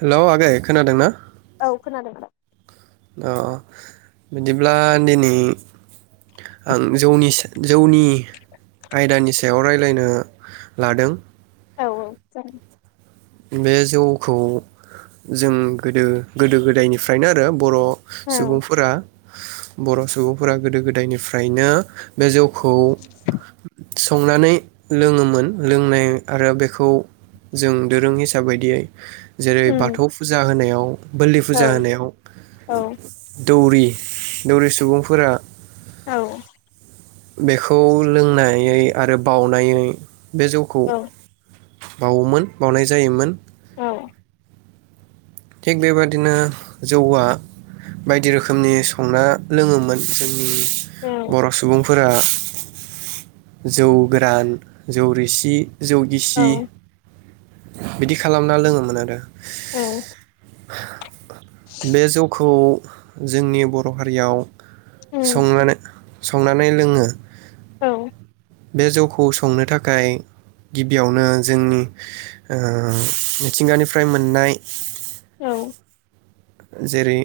Hello आगै खोनादों ना? औ खोनादों आदा। अ बिदिब्ला दिनै आं जौनि स जौनि आयदानि सायाव रायलायनो लादों। औ औ जागोन। बे जौखौ जों गोदो गोदो गोदायनिफ्रायनो आरो बर' औ सुबुंफोरा बर' सुबुंफोरा गोदो गोदायनिफ्रायनो बे जौ खौ संनानै लोङोमोन लोंनाय आरो बेखौ जों दोरों हिसाब बायदियै जेरै उम बाथौ फुजा होनायाव बोलि औ फुजा होनायाव औ दौरि दौरि सुबुंफोरा औ बेखौ लोंनायै आरो बावनायै बे जौखौ औ बावोमोन बावनाय जायोमोन। औ थिग बेबादिनो जौआ बायदि रोखोमनि संना लोङोमोन जों उम औ बर' सुबुं फोरा जौ गोरान जौ रिसि जौगिसि औ बिदि खालामना लोङोमोन आरो। ओम [inaudible] बे जौखौ जोंनि बर' हारियाव उम संनानै संनानै लोङो। औ बे जौखौ संनो थाखाय गिबियावनो जोंनि ओ मिथिंगानिफ्राय मोननाय औ जेरै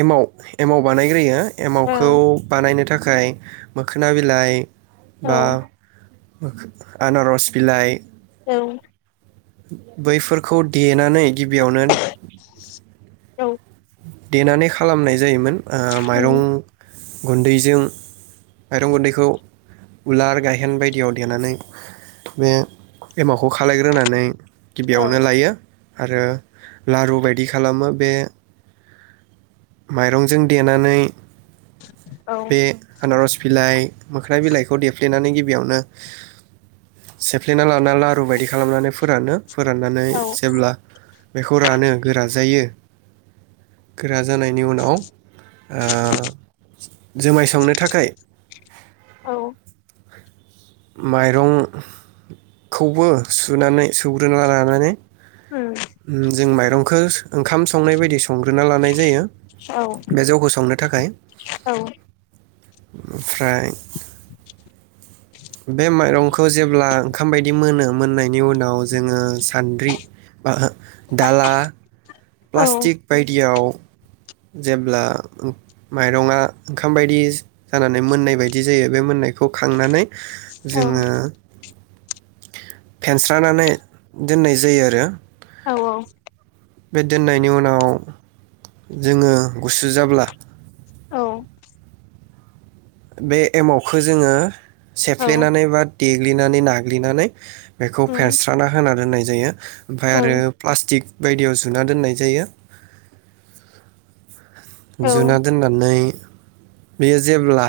एमाव एमाव बानायग्रोयो। एमावखौ बानायनो थाखाय थाखाय मोखोना बिलाइ बा ओ आनारस बिलाइ औ औ । बैफोरखौ देनानै गिबियावनो औ उम औ उम औ देनानै खालामनाय जायोमोन। ओ उम माइरं गुन्दैजों माइरं गुन्दैखौ उलार गायहेन बायदियाव देनानै बे एमाव खौ खालायग्रोनानै औ औ उम औ गिबियावनो लायो। आरो लारु बायदि खालामो बे माइरंजों देनानै बे आनारस बिलाइ मोख्राइ बिलाइखौ देफ्लेनानै गिबियावनो सेफ्लेना लाना लारु बायदि खालामनानै फोरानो। फोराननानै जेब्ला बेखौ रानो गोरान जायो गोरान जानायनि उनाव जुमाय संनो थाखाय औ माइरं खौबो सुनानै सौग्रोना लानानै जों माइरं [unintelligible] ओंखाम संनाय बायदि संग्रोना लानाय जायो बे जौखौ संनो थाखाय। ओमफ्राय बे माइरंखौ जेब्ला ओंखाम बायदि मोनो मोननायनि उनाव जोङो सान्द्रि बा दाला प्लास्टिक बायदियाव जेब्ला माइरङा ओंखाम बायदि जानानै मोननाय बायदि जायो बे मोननायखौ खांनानै औ जोङो फेनस्रानानै दोननाय जायो आरो औ औ बे दोननायनि उनाव जोङो गुसु जाब्ला औ बे एमावखौ जोङो ओं सेफ्लेनानै बा देग्लिनानै नाग्लिनानै बेखौ फेनस्राना होना दोन्नाय जायो ओमफ्राय आरो प्लास्टिक बायदियाव जुना दोननाय जायो जुुना दोननानै बेयो जेब्ला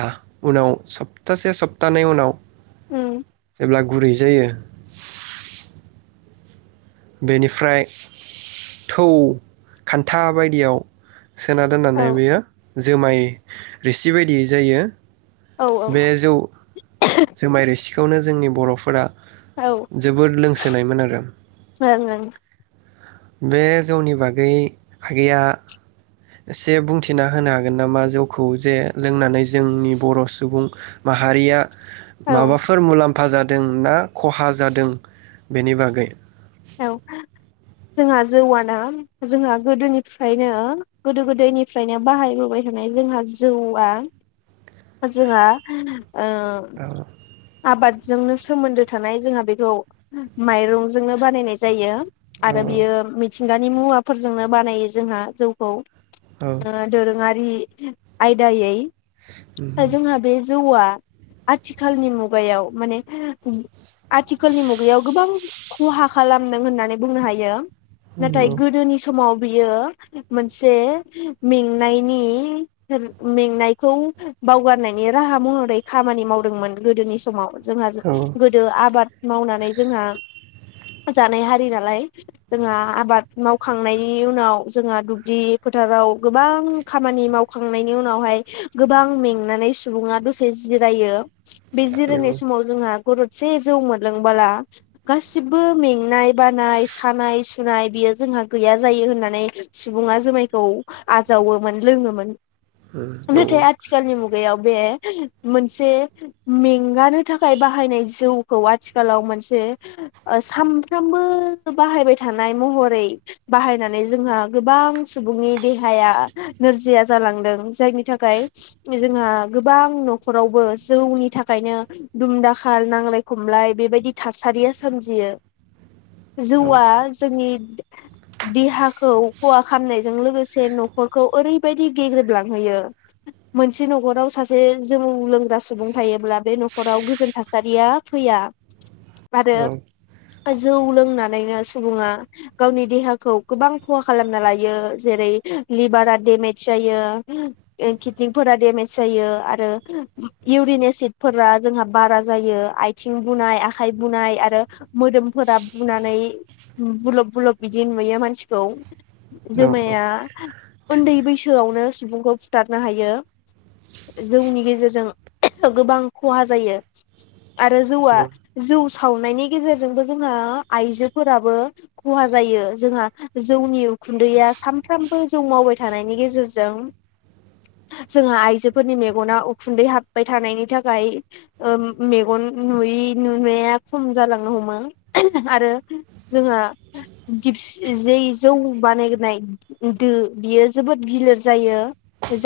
उनाव सप्तासे सप्तानै उनाव उम अब्ला गुरै जायो बेनिफ्राय थौ खान्था बायदियाव सोना दोननानै बेयो जोमाय रिसि बायदियै जायो बे जौ जुमाय रोसिखौनो जोंनि बर [unintelligible] जोबोद लोंसोनायमोन आरो [unintelligible] बे जौनि बागै आगैया एसे बुंथिना होनो हागोन नामा जौखौ जे लोंनानै जोंनि बर सुबुं माहारिया ओं औ माबाफोर मुलाम्फ मुलाम्फा जादों ना खहा जादों बेनि बागै औ जोंहा जौआना जोंहा गोदोनिफ्रायनो गोदो गोदायनिफ्रायनो बाहायबोबाय थानाय जोंहा जौआ जोंहा ओ ओ आबादजोंनो सोमोन्दो थानाय जोंहा बेखौ माइरंजोंनो बानायनाय जायो औ आरो बियो मिथि दानि मुवाफोरजोंनो बानायो जोंहा जौखौ औ दोरोङारि आयदायै जोंहा बे जौवआ आथिखालनि मुगायाव माने ओम आथिखालनि मुगायाव गोबां खहा खालामदों होननानै बुंनो हायो। नाथाय गोदोनि समाव बियो मोनसे मेंनायनि मेंनायखौ बावगारनायनि राहा महरै खामानि मावदोंमोन गोदोनि समाव। जोंहा औ गोदो आबाद मावनानै जोंहा जानाय हारि नालाय जोंहा आबाद मावखांनायनि उनाव जोंहा दुब्लि फोथाराव गोबां खामानि मावखांनायनि उनावहाय गोबां मेंनानै सुबुङा दसे जिरायो। बे जिरायनाय समाव जोंहा गरदसे जौ मोनलोंबोला गा सिबो मेंनाय बानाय सानाय सुनाय बियो जोंहा गैया जायो होननानै सुबुङा जुमायखौ आजावोमोन लोङोमोन। औ नाथाय आथिखालनि मुगायाव बे मोनसे मेंगानो थाखाय बाहायनाय जौखौ आथिखालाव मोनसे ओ सामफ्रामबो बाहायबाय थानाय महरै बाहायनानै जोंहा गोबां सुबुंनि देहाया नोरजिया जालांदों जायनि थाखाय जोंहा गोबां नखरावबो जौनि थाखायनो दुमदाखाल नांलाय खमलाय बेबायदि थासारिया सोमजियो। औ जौआ जोंनि देहाखौ खहा खालामामनायजों लोगोसे नखरखौ ओरैबायदि गेग्रेबलांहोयो। मोनसे नखराव सासे जौ लोंग्रा सुबुं थायोब्ला बे नखराव गोजोन थासारिया फैया। आरो औ जौ लोंनानैनो सुबुङा गावनि देहाखौ गोबां खहा खालामना लायो जेरै लिभारा डेमेज जायो, किडनिफोरा डेमेज जायो आरो इउरिन एसिडफोरा जोंहा बारा जायो आथिं बुनाय आखाइ बुनाय आरो मोदोमफोरा बुनानै ओम बुलब बुलब बिदि नुयो मानसिखौ औ जुमाया उन्दै बैसोआवनो सुबुंखौ फुथारनो हायो जौनि गेजेरजों गोबां खहा जायो। आरो जौआ औ जौ सावनायनि गेजेरजोंबो जोंहा आइजोफोराबो खहा जायो। जोंहा जौनि उखुन्दैया सानफ्रामबो जौ मावबाय थानायनि गेजेरजों जोंहा आइजोफोरनि मेगना उखुन्दै हाबबाय थानायनि थाखाय ओ मेगन नुयि नुनाया खम जालांनो हमो आरो जोंहा दिक्सि जे जौ बानायनाय दो बियो जोबोद गिलिर जायो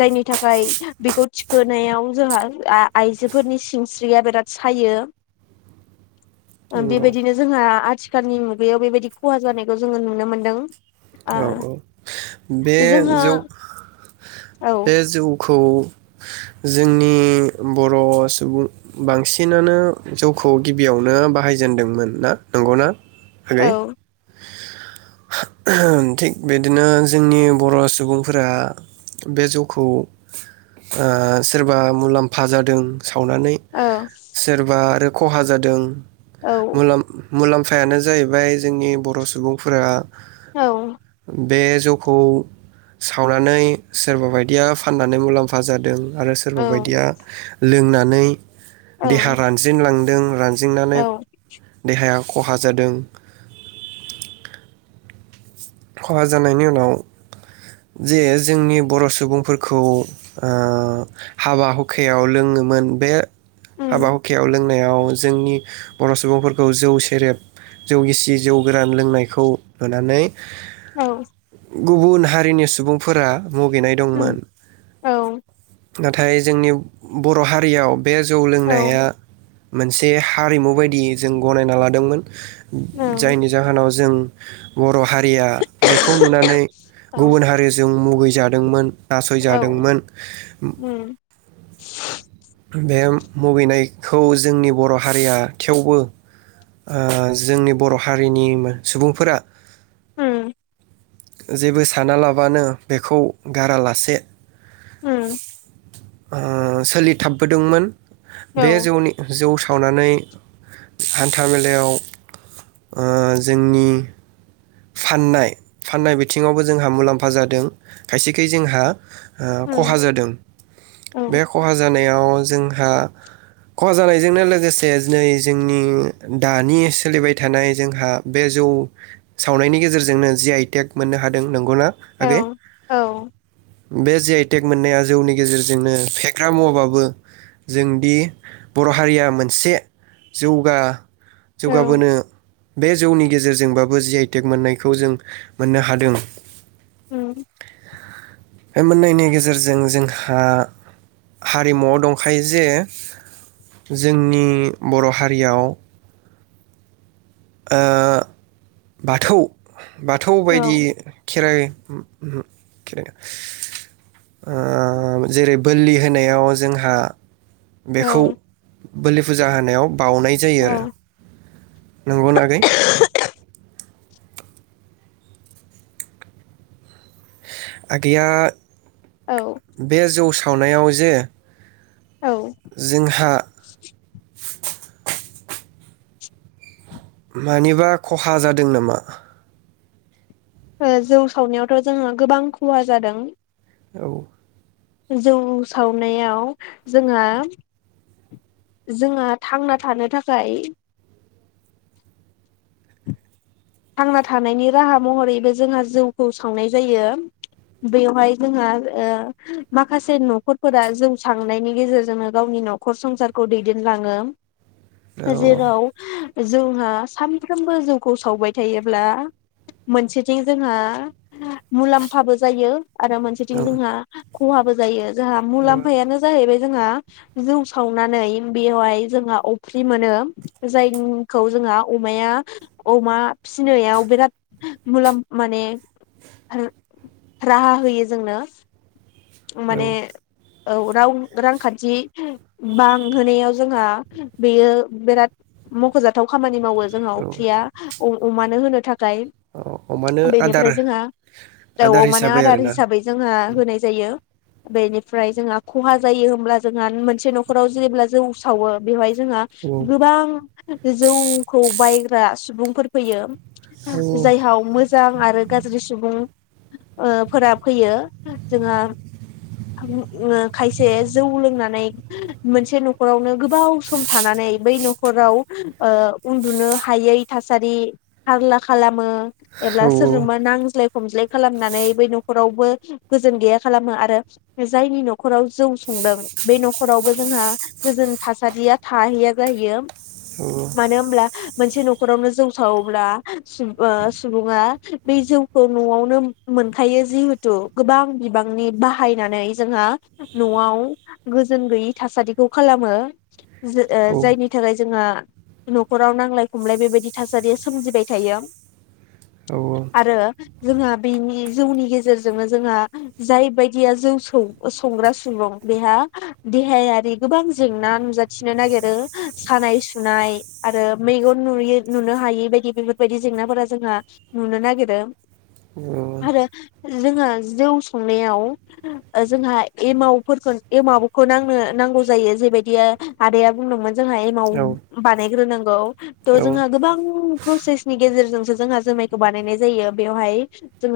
जायनि थाखाय बेखौ थिखोनायाव जोंहा ओ आ-आइजोफोरनि सिंस्रिया बिराद सायो। ओ नंगौ बेबायदिनो जोंहा आथि खालनि मुगायाव बेबायदि खहा जानायखौ जोङो नुनो मोन्दों। औ औ बे जोंहा जौ औ बे जौ खौ जोंनि बर सुबुं बांसिनानो जौखौ गिबियावनो बाहायजेनदोंमोन ना नंगौना? औ। [inaudible] ओहोम थिग बिदिनो जोंनि बर सुबुंफोरा बे जौखौ सोरबा मुलाम्फा जादों। सावनानै औ सोरबा आरो खहा जादों। औ मुलाम मुलाम्फायानो जाहैबाय जोंनि बर' सुबुं सुबुंफोरा औ बे जौखौ सावनानै सोरबा बायदिया फाननानै मुलाम्फा जादों। आरो सोरबा औ बायदिया लोंना नै औ देहा रानज्रिन लां दों रानज्रिंनानै औ देहाया खहा जादों। खहा जानायनि उनाव जे जोंनि बर' सुबुंफोरखौ ओ हाबा हुखायाव लोङोमोन बे हाबा उम हुखायाव लोंनायाव जोंनि बर' सुबुंफोरखौ जौ सेरेब जौ गिसि जौ गोरान लोंनायखौ नुनानै औ। गुबुन हारिनि सुबुंफोरा मुगैनाय दंमोन उम औ नाथाय जोंनि बर हारियाव बे जौ औ लोंनाया मोनसे हारिमु बायदि जों गनायना लादोंमोन ओं जायनि जाहोनाव जों बर हारि या बेखौ नुनानै औ गुबुन हारिजों मु गै जादोंमोन औ नासयजादोंमोन उम बे मुगैनायखौ जोंनि बर हारिया थेवबो जोंनि बर हारिनि सुबुंफोरा उम जेबो सानालाबानो बेखौ गारालासे उम ओ सोलिथाबबोदोंमोन बे औ जौनि जौ सावनानै हान्था मेलायाव ओ जोंनि फाननाय-फाननाय बिथिङावबो जोंहा मुलाम्फा जादों खायसेखाय जोंहा ओ खहा उम जादों औ बे खहा जानायाव जोंहा खहा जानायजोंनो लोगोसे दिनै जोंनि दानि सोलिबाय थानाय जोंहा बे जौ सावनायनि गेजेरजोंनो जि आइटेक मोननो हादों नंगौना आगै? औ-औ बे जे आइटेक मोननाया जौनि गेजेरजोंनो फेग्रा मुवाबाबो जोंदि बर हारिया मोनसे जौगा औ जौगाबोनो बे जौनि गेजेरजोंबाब जि आ इ टे क मोननायखौ जों मोननो हादों। उं बे मोननायनि गेजेरजों जोंहा हारिमुआव दंखायो जे जोंनि बर हारियाव ओ बाथौ बाथौ औ बायदि खेराइ जेरै बोरलि होनायाव जोंहा औ बेखौ बोलि फुजा होनायाव बाउनाय जायो आरो बा औ नंगौ ना आगै आगैया औ बे जौ सा सावनायाव जे ओ जोंहा। मानिबा खहा जादों नामा? जौ सावनायावथ जोंहा गोबां खहा जादों। औ जौ सावनायाव जोंहा-जोंहा थांना थानो थाखाय। थांना थानायनि राहा महरैबो जोंङो जौखौ सांनाय जायो बेवहाय जोंहा ओ माखासे नखरफोरा जौ सांनायनि गेजेरजोंनो गावनि नखर संसारखौ दैदेनलाङो। जेराव जोंहा सानफ्रोमबो जौखौ सावबाय थायोब्ला मोनसेथिं जोंहा मुलाम्फाबो जायो। आरो औ मोनसेथिं जोंहा खहाबो जायो। जोंहा मुलाम्फायानो जाहैबाय। जोंहा जौ सावनानै बेवहाय जोंहा अफ्रि मोनो जायखौ जोंहा अमाया अमा फिनायाव बिराद हो मुलाम माने हो राहा होयो जोंनो औ माने औ राव रांखान्थि बांहोनायाव जोंहा बेयो बिराद मखजाथाव खामानि। मावो जोंहा औ अफ्रिआ अ-अमा होनो। ओमफ्राय औ अमानो आदार बेनिफ्राय जोंहा आदार दाउआव माने हिसाबै आदार आरोना हिसाबै जोंहा होनाय। बेनिफ्राय जोंहा खहा जायो होब्ला जोंहा मोनसे नखराव जेब्ला जौ सावो बेवहाय। जोंहा औ गोबां जौखौ बाय सुबुंफोर फैयो। जाहाव मोजां आरो गाज्रि सुबुं। ओ फोरा फैयो। जोंहा हां ओ खायसे जौ लोंनानै मोनसे नखरावनो गोबाव सम थानानै बै नखराव ओ उन्दुनो हायै थासारि हारला खालामो। औ एब्ला सोरजोंबा नांज्लाय खमज्लाय खालामनानै बै नखरावबो गोजोन गैया खालामो आरो जायनि नखराव जौ संदों बे नखरावबो जोंहा गोजोन थासारिया थाहैया जाहैयो। मानो होमब्ला मोनसे नखरावनो जौ सावोब्ला ओ सुबुङा बै जौखौ नआवनो मोनखायो जिहेथु गोबां बिबांनि बाहायनानै जोंहा नआव गोजोन गैयै थासारिखौ खालामो। जो-जायनि थाखाय जोंहा नखराव नांलाय खमलाय बेबायदि थासारिया सोमजिबाय थायो। आरो जोंहा बेनि जौनि गेजेरजोंनो जोंहा जाय बायदिया जौ सौ-संग्रा सुबुं बेहा देहायारि गोबां जेंना नुजाथिनो नागिरो सानाय सुनाय आरो मेगन नुयो नुनो हायि बायदि बेफोरबायदि जेंनाफोरा जोंहा नुनो नागिरो। अ जोङो जौ संनायाव जोंहा एमावफोरखौ एमावखौ नांनो नांगौ जायो जेबायदिया आदाया बुंदोंमोन जोंहा एमाव औ बानायग्रोनां गौ थ' औ जोंहा गोबां प्रसेसनि गेजेरजों जोंहा जुमायखौ बानायनाय जायो बेयावहाय जोङो